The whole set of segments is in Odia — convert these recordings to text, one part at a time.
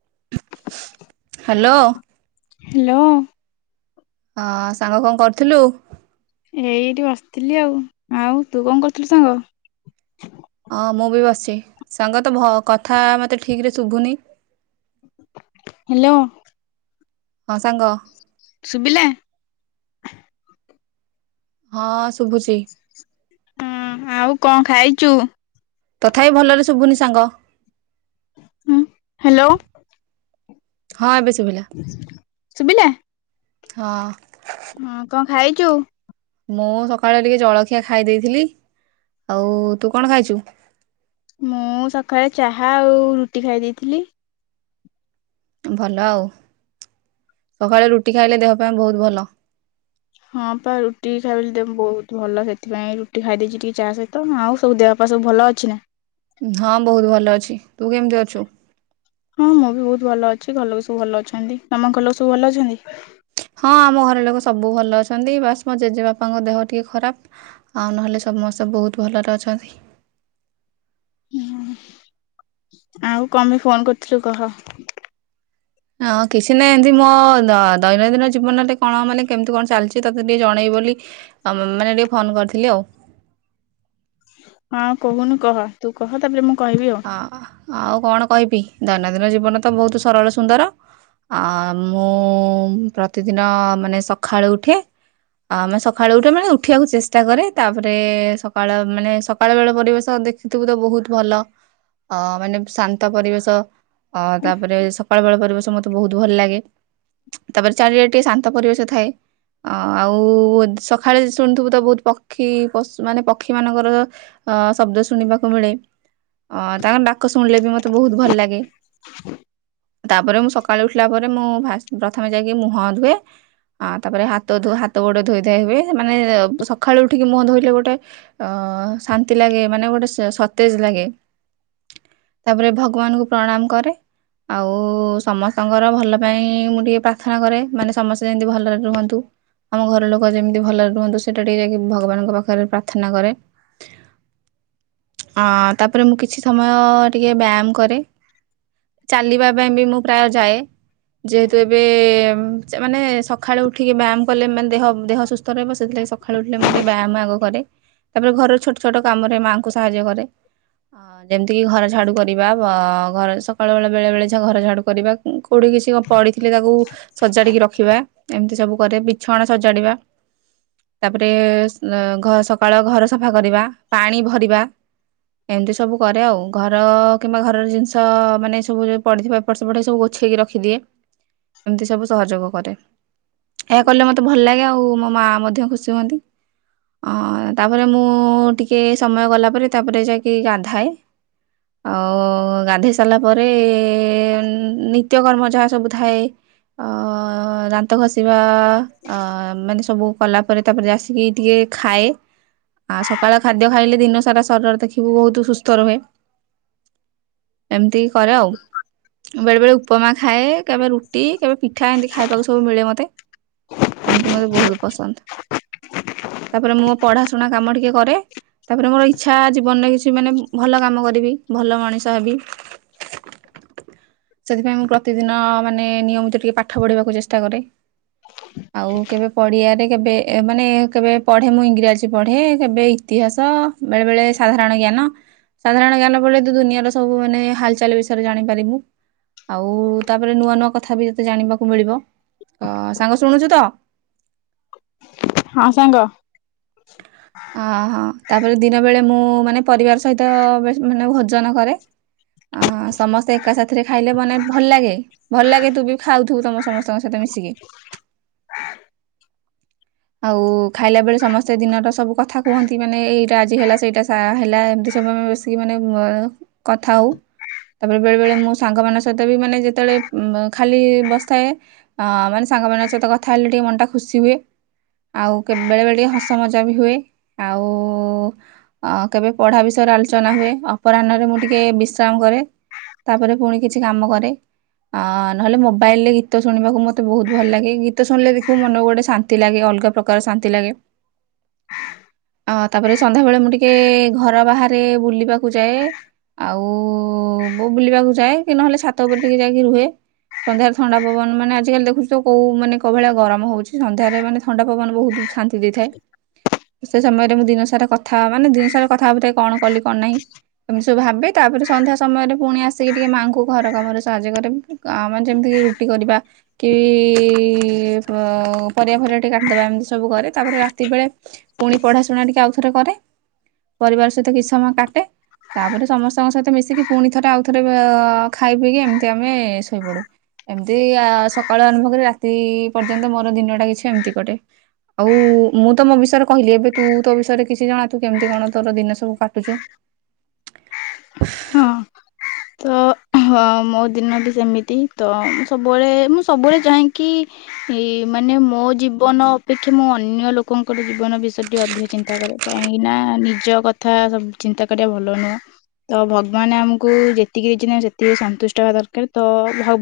[inaudible] ହ୍ୟାଲୋ। ହ ସାଙ୍ଗ କଣ କରୁଥିଲୁ? ଏଇଠି ବସିଥିଲି ଆଉ ଆଉ ତୁ କଣ କରୁଥିଲୁ ସାଙ୍ଗ? ହଁ ମୁଁ ବି ବସିଚି ସାଙ୍ଗ ତୋ ଭ ତୋ କଥା ମତେ ଠିକ ରେ ଶୁଭୁନି। ହ୍ୟାଲୋ। ହଁ ସାଙ୍ଗ। ଶୁଭିଲା। ହଁ ଶୁଭୁଛି ହୁଁ ଆଉ କଣ ଖାଇଛୁ? ତଥାପି ଭଲରେ ଶୁଭୁନି ସାଙ୍ଗ। ଉ ହ୍ୟାଲୋ। ହଁ ଏବେ ଶୁଭିଲା ଶୁଭିଲା। ହଁ। ହଁ କଣ ଖାଇଛୁ? ମୁଁ ସକାଳେ ଟିକେ ଜଳଖିଆ ଖାଇ ଦେଇଥିଲି। ଆଉ ତୁ କଣ ଖାଇଛୁ? ମୁଁ ସକାଳେ ଚାହା ଆଉ ରୁଟି ଖାଇ ଦେଇଥିଲି। ଭଲ ଆଉ ସକାଳେ ରୁଟି ଖାଇଲେ ଦେହ ପାଇଁ ବହୁତ ଭଲ। ହଁ ପା ରୁଟି ଖାଇବେ ବହୁତ ଭଲ ସେଥିପାଇଁ ରୁଟି ଖାଇଦେଇଛି ଟିକେ ଚା ସହିତ ଆଉ ସବୁ ଦେହ ପା ବାପା ସବୁ ଭଲ ଅଛି ନା। ହଁ ବହୁତ ଭଲ ଅଛି। ତୁ କେମିତି ଅଛୁ। ହଁ ମୁଁ ବି ବହୁତ ଭଲ ଅଛି ଘର ଲୋକ ସବୁ ଭଲ ଅଛନ୍ତି। ତମ ଘର ଲୋକ ସବୁ ଭଲ ଅଛନ୍ତି। ହଁ ଆମ ଘର ଲୋକ ସବୁ ଭଲ ଅଛନ୍ତି ବାସ୍ ମୋ ଜେଜେବାପାଙ୍କ ଦେହ ଟିକେ ଖରାପ ଆଉ ନହେଲେ ସମସ୍ତେ ବହୁତ ଭଲରେ ଅଛନ୍ତି। ଆଉ କଣ ପାଇଁ ଫୋନ କରିୁଥିଲୁ କହ। ହଁ କିଛି ନାହିଁ ଏମିତି ମୋ ଦୈନନ୍ଦିନ ଜୀବନରେ କଣ ମାନେ କେମିତି କଣ ଚାଲିଛି ତତେ ଟିକେ ଜଣେଇବି ବୋଲି ମାନେ ଟିକେ ଫୋନ କରିଥିଲି ଆଉ। ହଁ କହୁନୁ କହ ତୁ କହ ତାପରେ ମୁଁ କହିବି ଆଉ ହଁ ଆଉ କଣ କହିବି। ଦୈନନ୍ଦିନ ଜୀବନ ତ ବହୁତ ସରଳ ସୁନ୍ଦର ଆ ମୁଁ ପ୍ରତିଦିନ ମାନେ ସକାଳୁ ଉଠେ ଆ ମାନେ ସକାଳୁ ଉଠେ ମାନେ ଉଠିବାକୁ ଚେଷ୍ଟା କରେ। ତାପରେ ସକାଳ ମାନେ ସକାଳୁ ବେଳ ପରିବେଶ ଦେଖିଥିବୁ ତ ବହୁତ ଭଲ। ଅ ମାନେ ଶାନ୍ତ ପରିବେଶ। ଅ ତାପରେ ସ ପାଳପଳ ପରିବେଶ ମତେ ବହୁତ ଭଲ ଲାଗେ ତାପରେ ଚାରିଆ ଟିକେ ଶାନ୍ତ ପରିବେଶ ଥାଏ ଆଉ ସକାଳେ ଶୁଣିୁଥିବୁ ତ ବହୁତ ପକ୍ଷୀ ପଶୁ ମାନେ ପକ୍ଷୀ ମାନଙ୍କର ଶବ୍ଦ ଶୁଣିବାକୁ ମିଳେ। ଅ ତାଙ୍କର ଡାକ ଶୁଣିଲେ ବି ମତେ ବହୁତ ଭଲ ଲାଗେ ତାପରେ ମୁଁ ସକାଳୁ ଉଠିଲା ପରେ ମୁଁ ଫାସ ପ୍ରଥମେ ଯାଇକି ମୁହଁ ଧୁଏ ଆ ତାପରେ ହାତ ଧୋ ହାତଗୋଡ଼ ଧୋଇ ଧ ହୁଏ ମାନେ ସକାଳୁ ଉଠିକି ମୁହଁ ଧୋଇଲେ ଗୋଟେ ଅ ଶାନ୍ତି ଲାଗେ ମାନେ ଗୋଟେ ସତେଜ ଲାଗେ। ତାପରେ ଭଗବାନଙ୍କୁ ପ୍ରଣାମ କରେ ଆଉ ସମସ୍ତଙ୍କର ଭଲ ପାଇଁ ମୁଁ ଟିକେ ପ୍ରାର୍ଥନା କରେ ମାନେ ସମସ୍ତେ ଯେମିତି ଭଲରେ ରୁହନ୍ତୁ ଆମ ଘର ଲୋକ ଯେମିତି ଭଲରେ ରୁହନ୍ତୁ ସେଇଟା ଟିକେ ଯାଇକି ଭଗବାନଙ୍କ ପାଖରେ ପ୍ରାର୍ଥନା କରେ। ଅଁ ତାପରେ ମୁଁ କି କିଛି ସମୟ ଟିକେ ବ୍ୟାୟାମ କରେ ଚାଲିବା ପାଇଁ ବି ମୁଁ ପ୍ରାୟ ଯାଏ। ଯେହେତୁ ଏବେ ହ ଚା ମାନେ ସକାଳୁ ଉଠିକି ବ୍ୟାୟାମ କଲେ ମାନେ ଦେହ ଦେହ ସୁସ୍ଥ ରହିବ ସେଥିଲାଗି ସକାଳୁ ଉଠିଲେ ମୁଁ ଟିକେ ବ୍ୟାୟାମ ଆଗ କରେ ତାପରେ ଘରର ଛୋଟ ଛୋଟ କାମରେ ମାଆଙ୍କୁ ସାହାଯ୍ୟ କରେ। ଅ ଯେମିତି କି ଘର ଝାଡୁ କରିବା ଘର ସକାଳୁ ବେଳେ ବେଳେ ବେଳେ ଘର ଝାଡୁ କରିବା। କଉଠି କିଛି କଣ ପଢଥିଲେ ତାକୁ ସଜାଡିକି ରଖିବା। ଏମିତି ସବୁ କରେ ବିଛଣା ସଜାଡ଼ିବା ତାପରେ ସକାଳ ଘର ସଫା କରିବା ପାଣି ଭରିବା। ଏମିତି ସବୁ କରେ ଆଉ ଘର କିମ୍ବା ଘରର ଜିନିଷ ମାନେ ସବୁ ଯେଁ ପଡ଼ିଥିବା ଏପଟ ସେପଟ ସବୁ ଗୋଛେଇକି ରଖିଦିଏ ଏମିତି ସବୁ ସହଯୋଗ କରେ ଏହା କଲେ ମୋତେ ଭଲ ଲାଗେ ଆଉ ମୋ ମାଆ ମଧ୍ୟ ଖୁସି ହୁଅନ୍ତି। ତାପରେ ମୁଁ ଟିକେ ସମୟ ଗଲାପରେ ତାପରେ ଯାଇକ କି ଗାଧାଏ ଆଉ ଗାଧୋଇ ସାରିଲା ପରେ ନିତ୍ୟକର୍ମ ଯାହା ସବୁ ଥାଏ ଅ ଦାନ୍ତ ଘଷିବା ବା ଅ ମାନେ ସବୁ କଲା ପରେ ତାପରେ ଆସିକି ଟିକେ ଖାଏ। ଆ ସକାଳ ଖାଦ୍ୟ ଖାଇଲେ ଦିନ ସାରା ସରୀର ଦେଖ ବହୁତ ସୁସ୍ଥ ରୁହେ ଏମିତି କରେ ଆଉ ବେଳେ ବେଳେ ଉପମା ଖାଏ କେବେ ରୁଟି କେବେ ପିଠା ଏମିତି ଖାଇବାକୁ ସବୁ ମିଳେ ମତେ ଏମିତି ମତେ ବହୁତ ପସନ୍ଦ ତାପରେ ମୁଁ ପଢା ଶୁଣା କାମ ଟିକେ କରେ ତାପରେ ମୋର ଇଚ୍ଛା ଜୀ ବନରେ କିଛି ମାନେ ଭଲ କାମ କରିବି ଭଲ ମଣିଷ ହେବି ସେଥିପାଇଁ ମୁଁ ପ୍ରତିଦିନ ମାନେ ନିୟମିତ ଟିକେ ପାଠ ପଢିବାକୁ ଚେଷ୍ଟା କରେ ଆଉ କେବେ ପଡିଆରେ କେବେ ମାନେ କେବେ ପଢ଼େ ମୁଁ ଇଂରାଜୀ ପଢେ କେବେ ଇତିହାସ ବେଳେବେଳେ। ସାଧାରଣ ଜ୍ଞାନ ସାଧାରଣ ଜ୍ଞାନ ବ ତୁ ଦୁନିଆର ସବୁ ମାନେ ହାଲଚାଲ ବିଷୟରେ ଜାଣିପାରିବୁ ଆଉ ତାପରେ ନୂଆ ନୂଆ କଥା ବି ଯେତେ ଜାଣିବାକୁ ମିଳିବ ସାଙ୍ଗ ଶୁଣୁଛୁ ତ। ହଁ ସଙ୍ଗ। ଆ ହା। ତାପରେ ଦିନ ବେଳେ ମୁଁ ମାନେ ପରିବାର ସହିତ ବେସ୍ ମାନେ ଭୋଜନ କରେ ଆ ସମସ୍ତେ ଏକା ସାଥିରେ ଖାଇଲେ ମାନେ ଭଲ ଲାଗେ ଭଲ ଲାଗେ ତୁ ବି ଖାଉଥିବୁ ତମ ସମସ୍ତଙ୍କ ସହିତ ମିଶିକି ଆଉ ଖାଇଲା ବଳେ ସମସ୍ତେ ସେ ଦିନଟା ସବୁ କଥା କୁହନ୍ତି ମାନେ ଏଇଟା ଆଜି ହେଲା ସେଇଟା ସା ହେଲା ଏମିତି ସବୁ ମିଶିକି ମାନେ ବସିକି ମାନେ କଥା ହେଉ ତାପରେ ବେଳେବେଳେ ମୁଁ ସାଙ୍ଗମାନଙ୍କ ସହିତ ବି ମାନେ ଯେତେବେଳେ ଖାଲି ବସିଥାଏଅ ମାନେ ସାଙ୍ଗମାନଙ୍କ ସହିତ କଥା ହେଲେ ଟିକେ ମନଟା ଖୁସି ହୁଏ ଆଉ ବେଳେବେଳେ ଟିକେ ହସ୍ ମଜା ବି ହୁଏ ଆଉ ଆ କେବେ ପଢ଼ା ବିଷୟରେ ଆଲୋଚନା ହୁଏ ଅପରାହ୍ନରେ ମୁଁ ଟିକେ ବିଶ୍ରାମ କରେ ତାପରେ ପୁଣି କିଛି କାମ କରେ ଆ ନହେଲେ ମୋବାଇଲରେ ଗୀତ ଶୁଣିବାକୁ ମୋତେ ବହୁତ ଭଲ ଲାଗେ ଗୀତ ଶୁଣିଲେ ଦେଖିବୁ ମନକୁ ଗୋଟେ ଶାନ୍ତି ଲାଗେ ଅଲଗା ପ୍ରକାର ଶାନ୍ତି ଲାଗେ। ଆ ତାପରେ ସନ୍ଧ୍ୟାବେେଳେ ମୁଁ ଟିକେ ଘର ବାହାରେ ବୁଲିବାକୁ ଯାଏ ଆଉ ଉ ଉ ବୁଲିବାକୁ ଯାଏ କି ନହେଲେ ଛାତ ଉପରେ ଟିକେ ଯାଇକି ରୁହେ ସନ୍ଧ୍ୟାରେ ଥଣ୍ଡା ପବନ ମାନେ ଆଜିକାଲି ଦେଖୁଛ ତ କୋଉ ମାନେ କୋଉ ମାନେ ଭଳିଆ ଗରମ ହଉଛି ସନ୍ଧ୍ୟାରେ ମାନେ ଥଣ୍ଡା ପବନ ବହୁତ୍ ଶାନ୍ତି ଦେଇଥାଏ। ସେ ସମୟରେ ମୁଁ ଦିନ ସାରା କଥା ମାନେ ଦିନ ସାରା କଥା ହବ କଣ କଲି କଣ ନାହିଁ ଏମିତି ସବୁ ଭାବେ ତାପରେ ସନ୍ଧ୍ୟା ସମୟରେ ପୁଣି ଆସିକି ଟିକେ ମାଆଙ୍କୁ ଘର କାମରେ ସାହାଯ୍ୟ କରେ ମାନେ ଯେମିତି ରୁଟି କରିବା କି ପ ପରିବା ଫରିଵା ଟିକେ କାଟିଦବା ଏମିତି ସବୁ କରେ ତାପରେ ରାତ୍ ତିବେଳେ ପୁଣି ପଢାଶୁଣା ଟିକେ ଆଉଥରେ କରେ ପରିବାର ସହିତ କିଛି ସମୟ କାଟେ ତାପରେ ସମସ୍ତଙ୍କ ସହିତ ମିଶିକି ପୁଣି ଥରେ ଆଉଥରେ ଅ ଖାଇ ପିଇକି ଏମିତି ଆମେ ଶୋଇପଡୁ ଏମିତି ଆ ସକାଳ ଆରମ୍ଭ କରି ରାତି ପର୍ଯ୍ୟନ୍ତ ମୋର ଦିନଟା କିଛି ଏମିତି କଟେ ଆଉ ଉ ମୁଁ ତ ମୋ ବିଷୟରେ କହିଲି ଏବେ ତୁ ତୋ ବିଷୟରେ କିଛି ଜଣା ତୁ କେମିତି କଣ ତୋର ଦିନ ସବୁ କାଟୁଚୁ। ହଁ ତ ମୋ ଦିନ ବି ସେମିତି ତ ମୁ ସବୁବେଳେ ମୁଁ ସବୁବେଳେ ଚାହେକି ଇ ମାନେ ମୋ ଜୀବନ ଅପେକ୍ଷା ମୁଁ ଅନ୍ୟ ଲୋକଙ୍କର ଜୀବନ ବିଷୟ ରେ ଅଧିକ ଚିନ୍ତା କରେ କାହିଁକି ନା ନିଜ କଥା ଚିନ୍ତା କରିବା ଭଲ ନୁହଁ। ତ ଭଗବାନ ଆମକୁ ଯେତିକି ଦେଇଛନ୍ତି ସେତିକି ସନ୍ତୁଷ୍ଟ ହେବା ଦରକାର ତ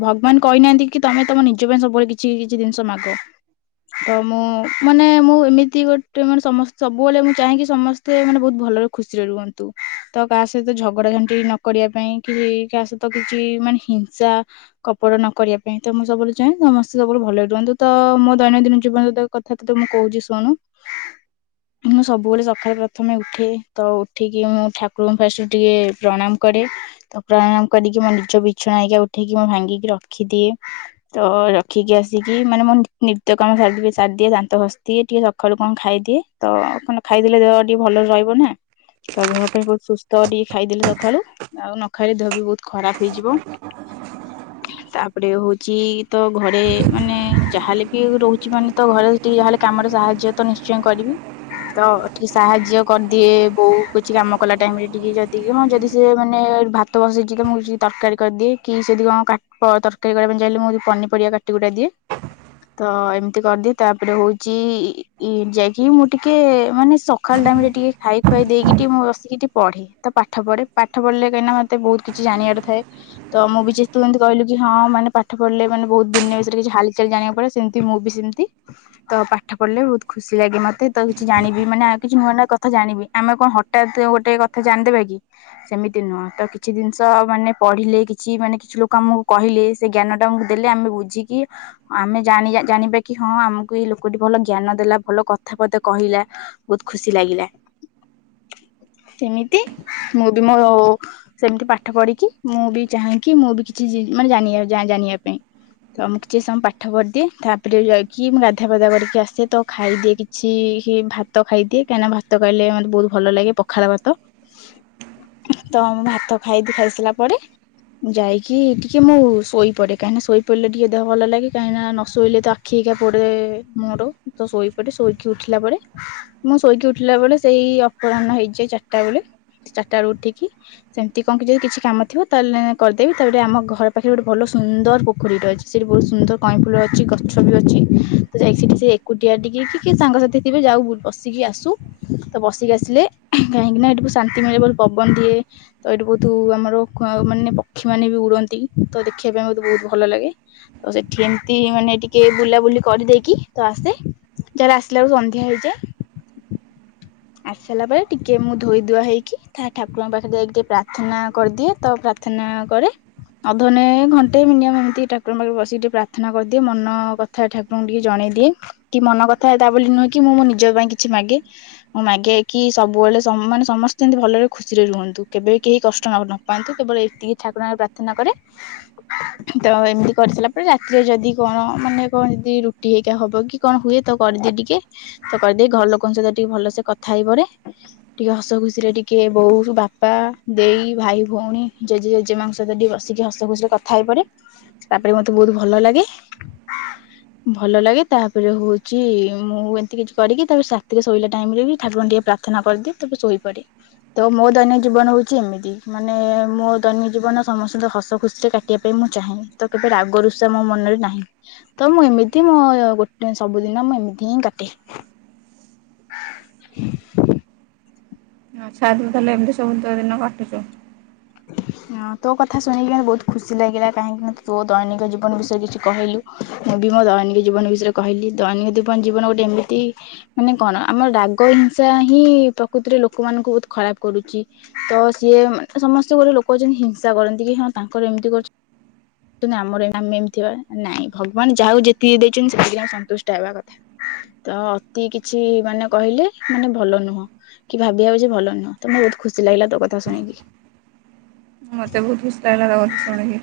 ଭଗବାନ କହିନାହାନ୍ତି କି ତମେ ତମ ନିଜ ପାଇଁ ସବୁବେଳେ କିଛି କିଛି ଜିନିଷ ମାଗ ତ ମୁଁ ମାନେ ମୁଁ ଏମିତି ଗୋଟେ ମାନେ ସମସ୍ତେ ସବୁବେଳେ ମୁଁ ଚାହେକି ସମସ୍ତେ ମାନେ ବହୁତ ଭଲରେ ଖୁସିରେ ରୁହନ୍ତୁ ତ କାହା ସହିତ ଝଗଡା ଝାଣ୍ଟି ନ କରିବା ପାଇଁ କି କାହା ସହିତ କିଛି ମାନେ ହିଂସା କପଟ ନ କରିବା ପାଇଁ ତ ମୁଁ ସବୁବେଳେ ଚାହେଁ ସମସ୍ତେ ସବୁବେଳେ ଭଲରେ ରୁହନ୍ତୁ ତ ମୋ ଦୈନନ୍ଦିନ ଜୀବନ ତ କଥା ତତେ ମୁଁ କହୁଛି ଶୁଣୁ ମୁଁ ସବୁବେଳେ ସକାଳେ ପ୍ରଥମେ ଉଠେ ତ ଉଠିକି ମୁଁ ଠାକୁରଙ୍କୁ ଫାଷ୍ଟ ଟିକେ ପ୍ରଣାମ କରେ ତ ପ୍ରଣାମ କରିକି ମୋ ନିଜ ବିଛଣା ଆ ଉଠେଇକି ମୁ ଭାଙ୍ଗିକି ରଖିଦିଏ ତ ରଖିକି ଆସିକି ମାନେ ମୋ ନି ନିତ୍ୟ କାମ ସା ସାରିଦିଏ ଦାନ୍ତ ଘସି ଦିଏ ଟିକେ ସକାଳୁ କଣ ଖାଇଦିଏ ତ କଣ ଖାଇଦେଲେ ଦେହ ଟିକେ ଭଲ ରହିବ ନା ତ ଦେହ ପାଇଁ ବହୁତ ସୁସ୍ଟ ତ ଟିକେ ଖାଇଦେଲେ ସକାଳୁ ଆଉ ନଖାଇଲେ ଦେହ ବି ବହୁତ ଖରାପ ହେଇଯିବ ତାପରେ ହଉଛି ତ ଘରେ ମାନେ ଯାହାଲେ ବି ରହୁଛି ମାନେ ତ ଘରେ ଟିକେ ଯାହାଲେ କାମରେ ସାହାଯ୍ୟ ତ ନିଶ୍ଚୟ କରିବି ତ ଟିକେ ସାହାଯ୍ୟ କରିଦିଏ ବୋଉ କିଛି କାମ କଲା ଟାଇମରେ। ଟିକେ ଯଦି ହଁ ଯଦି ସେ ମାନେ ଭାତ ବସେଇଚିକୀ ମୁଁ ତରକାରୀ କରିଦିଏ କି ସେଦି କଣ ତରକାରୀ କରିବା ପାଇଁ ଯାଇଲେ ମୁଁ ପନିପରିବା କାଟି କୁଟା ଦିଏ ତ ଏମିତି କରିଦିଏ ତାପରେ ହଉଛି ଯାଇକି ମୁଁ ଟିକେ ମାନେ ସକାଳ ଟାଇମ ରେ ଟିକେ ଖାଇ ଖୁଆଇ ଦେଇକ ଟିକେଁ ବସିକି ଟିକ ପଢେ ତ ପାଠ ପଢେ ପାଠ ପଢିଲେ କିନା ମତେ ବହୁତ କିଛି ଜାଣିବାର ଥାଏ ତ ମୁଁ ବି ଯେ ତୁ ଏମିତି କହିଲୁ କି ହଁ ମାନେ ପାଠ ପଢିଲେ ମାନେ ବହୁତ ଦୁନିଆ ବିଷୟରେ କିଛି ହାଲ ଚାଲି ଜାଣକୁ ପଡେ ସେମିତି ମୁଁ ବି ସେମିତି ତ ପାଠ ପଢ଼ିଲେ ବହୁତ ଖୁସି ଲାଗେ ମତେ। ରୁ ତ କିଛି ଜଣିବି ମାନେ ଆଉ କିଛି ନୂଆ ନୂଆ କଥାା ଜାଣିବି ଆମେ କଣ ହଠାତ୍ ଗୋଟେ କ କଥା ଜାଣିଦେବା କି ସେମିତି ନୁହଁ ତ କିଛି ଜିନିଷ ମାନେ ପଢିଲେ କିଛି ମାନେ କିଛି ଲୋକ ଆମକୁ କହିଲେ ସେ ଜ୍ଞାନ ଟା ଆମକୁ ଦେଲେ ଆମେ ବୁଝିକି ଆମେ ଜାଣି ଜାଣିବେ କି ହଁ ଆମକୁ ଏଇ ଲୋକଟି ଭଲ ଜ୍ଞାନ ଦେଲା ଭଲ କଥା ପଦେ କହିଲା ବହୁତ ଖୁସି ଲାଗିଲା। କେମିତି ମୁଁ ବି ମୋ ଓ ସେମିତି ପାଠ ପଢ଼ିକି ମୁଁ ବି ଚାହେଁକି ମୁଁ ବି କିଛି ଜି ମାନେ ଜ ଜାଣି ଜାଣିବା ପାଇଁ ତ ମୁଁ କିଛି ସମ ପାଠ ପଢ଼ିଦିଏ ତାପରେ ଯାଇକି ମୁଁ ଗାଧା ପାଧା କରିକି ଆସେ ତ ଖାଇଦିଏ କିଛି ହିଁ ଭାତ ଖାଇଦିଏ କାହିଁକିନା ଭାତ ଖାଇଲେ ମତେ ବହୁତ ଭଲ ଲାଗେ ପଖଳ ଭାତ। ତ ମୁଁ ଭାତ ଖାଇ କି ଖାଇସିଲା ପରେ ମୁଁ ଯାଇକି ଟିକେ ମୁଁ ଶୋଇ ପଡେ କାହିଁକିନା ଶୋଇ ପଡ଼ିଲେ ଟିକେ ଦେହ ଭଲ ଲାଗେ କାହିଁକି ନା ନ ଶୋଇଲେ ତ ଆଖି ହେକା ପୋଡେ ମୋର ତ ଶୋଇ ପଡେ ଶୋଇକି ଉଠିଲା ପରେ ମୁଁ ଶୋଇକି ଉଠିଲା ବେଳେ ସେଇ ଅପରାହ୍ନ ହେଇଯାଏ ଚାରି ଟା ବେଲେ ଚାରିଟା ରେ ଉଠିକି ସେମିତି କଣ କି ଯଦି କିଛି କାମ ଥିବ ତାହେଲେ କରିଦେବି ତା ପରେ ଆମ ଘର ପାଖରେ ଗୋଟେ ଭଲ ସୁନ୍ଦର ପୋଖରୀଟେ ଅଛି ସେଠି ବହୁତ ସୁନ୍ଦର କଇଁଫୁଲ ଅଛି ଗଛ ବି ଅଛି ତ ଯାଇକି ସେଠି ସେ ଏକୁଟିଆ ଟିକ କି ସାଙ୍ଗସାଥି ଥିବେ ଯାଉ ବୁ ବସିକି ଆସୁ ତ ବସିକି ଆସିଲେ କାହିଁକି ନା ଏଠିକୁ ଶାନ୍ତି ମିଳେ ପବନ ଦିଏ ତ ଏଇଠି ବହୁତ ଆମର ମାନେ ପକ୍ଷୀ ମାନେ ବି ଉଡନ୍ତି ତ ଦେଖିବା ପାଇଁ ମୋତେ ବହୁତ ଭଲ ଲାଗେ ତ ସେଠି ଏମିତି ମାନେ ଟିକେ ବୁଲାବୁଲି କରିଦେଇକି ତ ଆସେ ଯାଲେ ଆସିଲା ବେଳକୁ ସନ୍ଧ୍ୟା ହେଇଯାଏ। ଆସିଲା ସରିଲା ପରେ ଟିକେ ମୁଁ ଧୋଇ ଧୁଆ ହେଇକି ଠା ଠାକୁରଙ୍କ ପାଖରେ ଯାଇକି ଟିକେ ପ୍ରାର୍ଥନା କରିଦିଏ ତ ପ୍ରାର୍ଥନା କରେ ଅଧଘଣ୍ଟେ ଘଣ୍ଟେ ମିନିମମ୍ ଏମିତି ଠାକୁରଙ୍କ ପାଖରେ ବସିକି ଟିକେ ପ୍ରାର୍ଥନା କରିଦିଏ ମନ କଥା ଠାକୁରଙ୍କୁ ଟିକେ ଜଣେଇ ଦିଏ କି ମନ କଥା ତା ବୋଲି ନୁହେଁ କି ମୁଁ ମୋ ନିଜ ପାଇଁ କିଛି ମାଗେ। ମୁଁ ମାଗେକି ସବୁବେଳେ ସମ ମାନେ ସମସ୍ତେ ଏମିତି ଭଲରେ ଖୁସିରେ ରୁହନ୍ତୁ କେବେ ବି କେହି କଷ୍ଟ ନପଆନ୍ତୁ କେବଳ ଏତିକି ଠାକୁରରେ ପ୍ରାର୍ଥନା କରେ ତ ଏମିତି କରିସାରିଲା ପରେ ରାତିରେ ଯଦି କଣ ମାନେ କଣ ଯଦି ରୁଟି ହେଇକା ହବ କି କଣ ହୁଏ ତ କରିଦିଏ ଟିକେ ତ କରିଦେଇ ଘର ଲୋକଙ୍କ ସହିତ ଟିକେ ଭଲସେ କଥା ହେଇପରେ ଟିକେ ହସ ଖୁସିରେ ଟିକେ ବୋଉ ବାପା ଦେଇ ଭାଇ ଭଉଣୀ ଜେଜେ ଜେଜେମାଙ୍କ ସହିତ ଟିକେ ବସିକି ହସ ଖୁସି ରେ କଥା ହେଇପରେ ତାପରେ ମତେ ବହୁତ ଭଲ ଲାଗେ ଭଲ ଲାଗେ ତାପରେ ହଉଛି ମୁଁ ଏମିତି କିଛି କରିକି ତାପରେ ସାତିରେ ଶୋଇଲା ଟାଇମ ରେ ବି ଠାକୁରଙ୍କୁ ଟିକେ ପ୍ରାର୍ଥନା କରିଦିଏ ତାପରେ ଶୋଇପଡ଼େ ତ ମୋ ଦୈନି ଜୀବନ ହଉଛି ଏମିତି ମାନେ ମୋ ଦୈନି ଜୀବନ ସମସ୍ତଙ୍କ ହସ ଖୁସିରେ କାଟିବା ପାଇଁ ମୁଁ ଚାହେଁ ତ କେବେ ରାଗରୁଷା ମୋ ମନରେ ନାହିଁ ତ ମୁଁ ଏମିତି ମୋ ଗୋଟେ ସବୁଦିନ ମୁଁ ଏମିତି ହିଁ କାଟେ। [inaudible] ଆଛାଦିନ ତାହେଲେ ଏମିତି ସବୁ ତିକ ଦିନ କାଟୁଛୁ। ହଁ ତୋ କଥା ଶୁଣିକି ମତେ ବହୁତ ଖୁସି ଲାଗିଲା କାହିଁକିନା ତୋ ଦୈନିକ ଜୀବନ ବିଷୟରେ କିଛି କହିଲୁ ମୁଁ ବି ମୋ ଦୈନିକ ଜିବନ ବିଷୟରେ କିଛି କହିଲି ଦୈନିକ ଜିବନ ଗୋଟେ ଏମିତି ମାନେ କଣ ରାଗ ହିଂସା ହିଁ ପ୍ରକୃତରେ ଲୋକ ମାନଙ୍କୁ ବହୁତ୍ ଖରାପ୍ କରୁଛି ତ ସିଏ ସମସ୍ତେ ଗୋଟେ ଲୋକ ଅଛନ୍ତି ହିଂସା କରନ୍ତି କି ହଁ ତାଙ୍କର ଏମିତି କରୁ ଚ ଆମର ଆମେ ଏମିତି ହେବା ନାଇଁ ଭଗବାନ ଯାହାକୁ ଯେତିକି ଦେଇଛନ୍ତି ସେତିକି ଆମେ ସନ୍ତୁଷ୍ଟ ହେବା କଥା ତ ଅତି କିଛି ମାନେ କହିଲେ ମାନେ ଭଲ ନୁହଁ କି ଭାବିିବା ଯେ ଭଲ ନୁହଁ ତମ ବହୁତ ଖୁସି ଲାଗିଲା ତୋ କଥା ଶୁଣିକି। ମତେ ବହୁତ ଖୁସି ଲାଗିଲା ତ କଥା ଶୁଣିକି।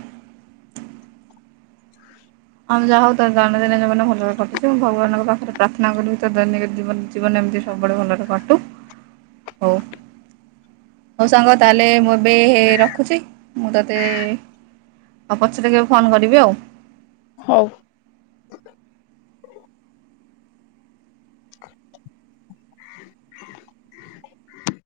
ଆମେ ଯାହା ହଉ ତ ଦୈନିକ ଦିନ ଜୀବନ ଭଲରେ କଟୁଛି ମୁଁ ଭଗବାନଙ୍କ ପାଖରେ ପ୍ରାର୍ଥନା କରିବି ତ ଦୈନିକ ଜୀବନ ଜୀବନ ଏମିତି ସବୁବେଳେ ଭଲରେ କଟୁ। ହଉ। ହଉ ସାଙ୍ଗ ତାହେଲେ ମୁଁ ଏବେ ରଖୁଛି ମୁଁ ତୋତେ ଏ ପଛରେ କେବେ ଫୋନ କରିବି ଆଉ। ହଉ। [inaudible]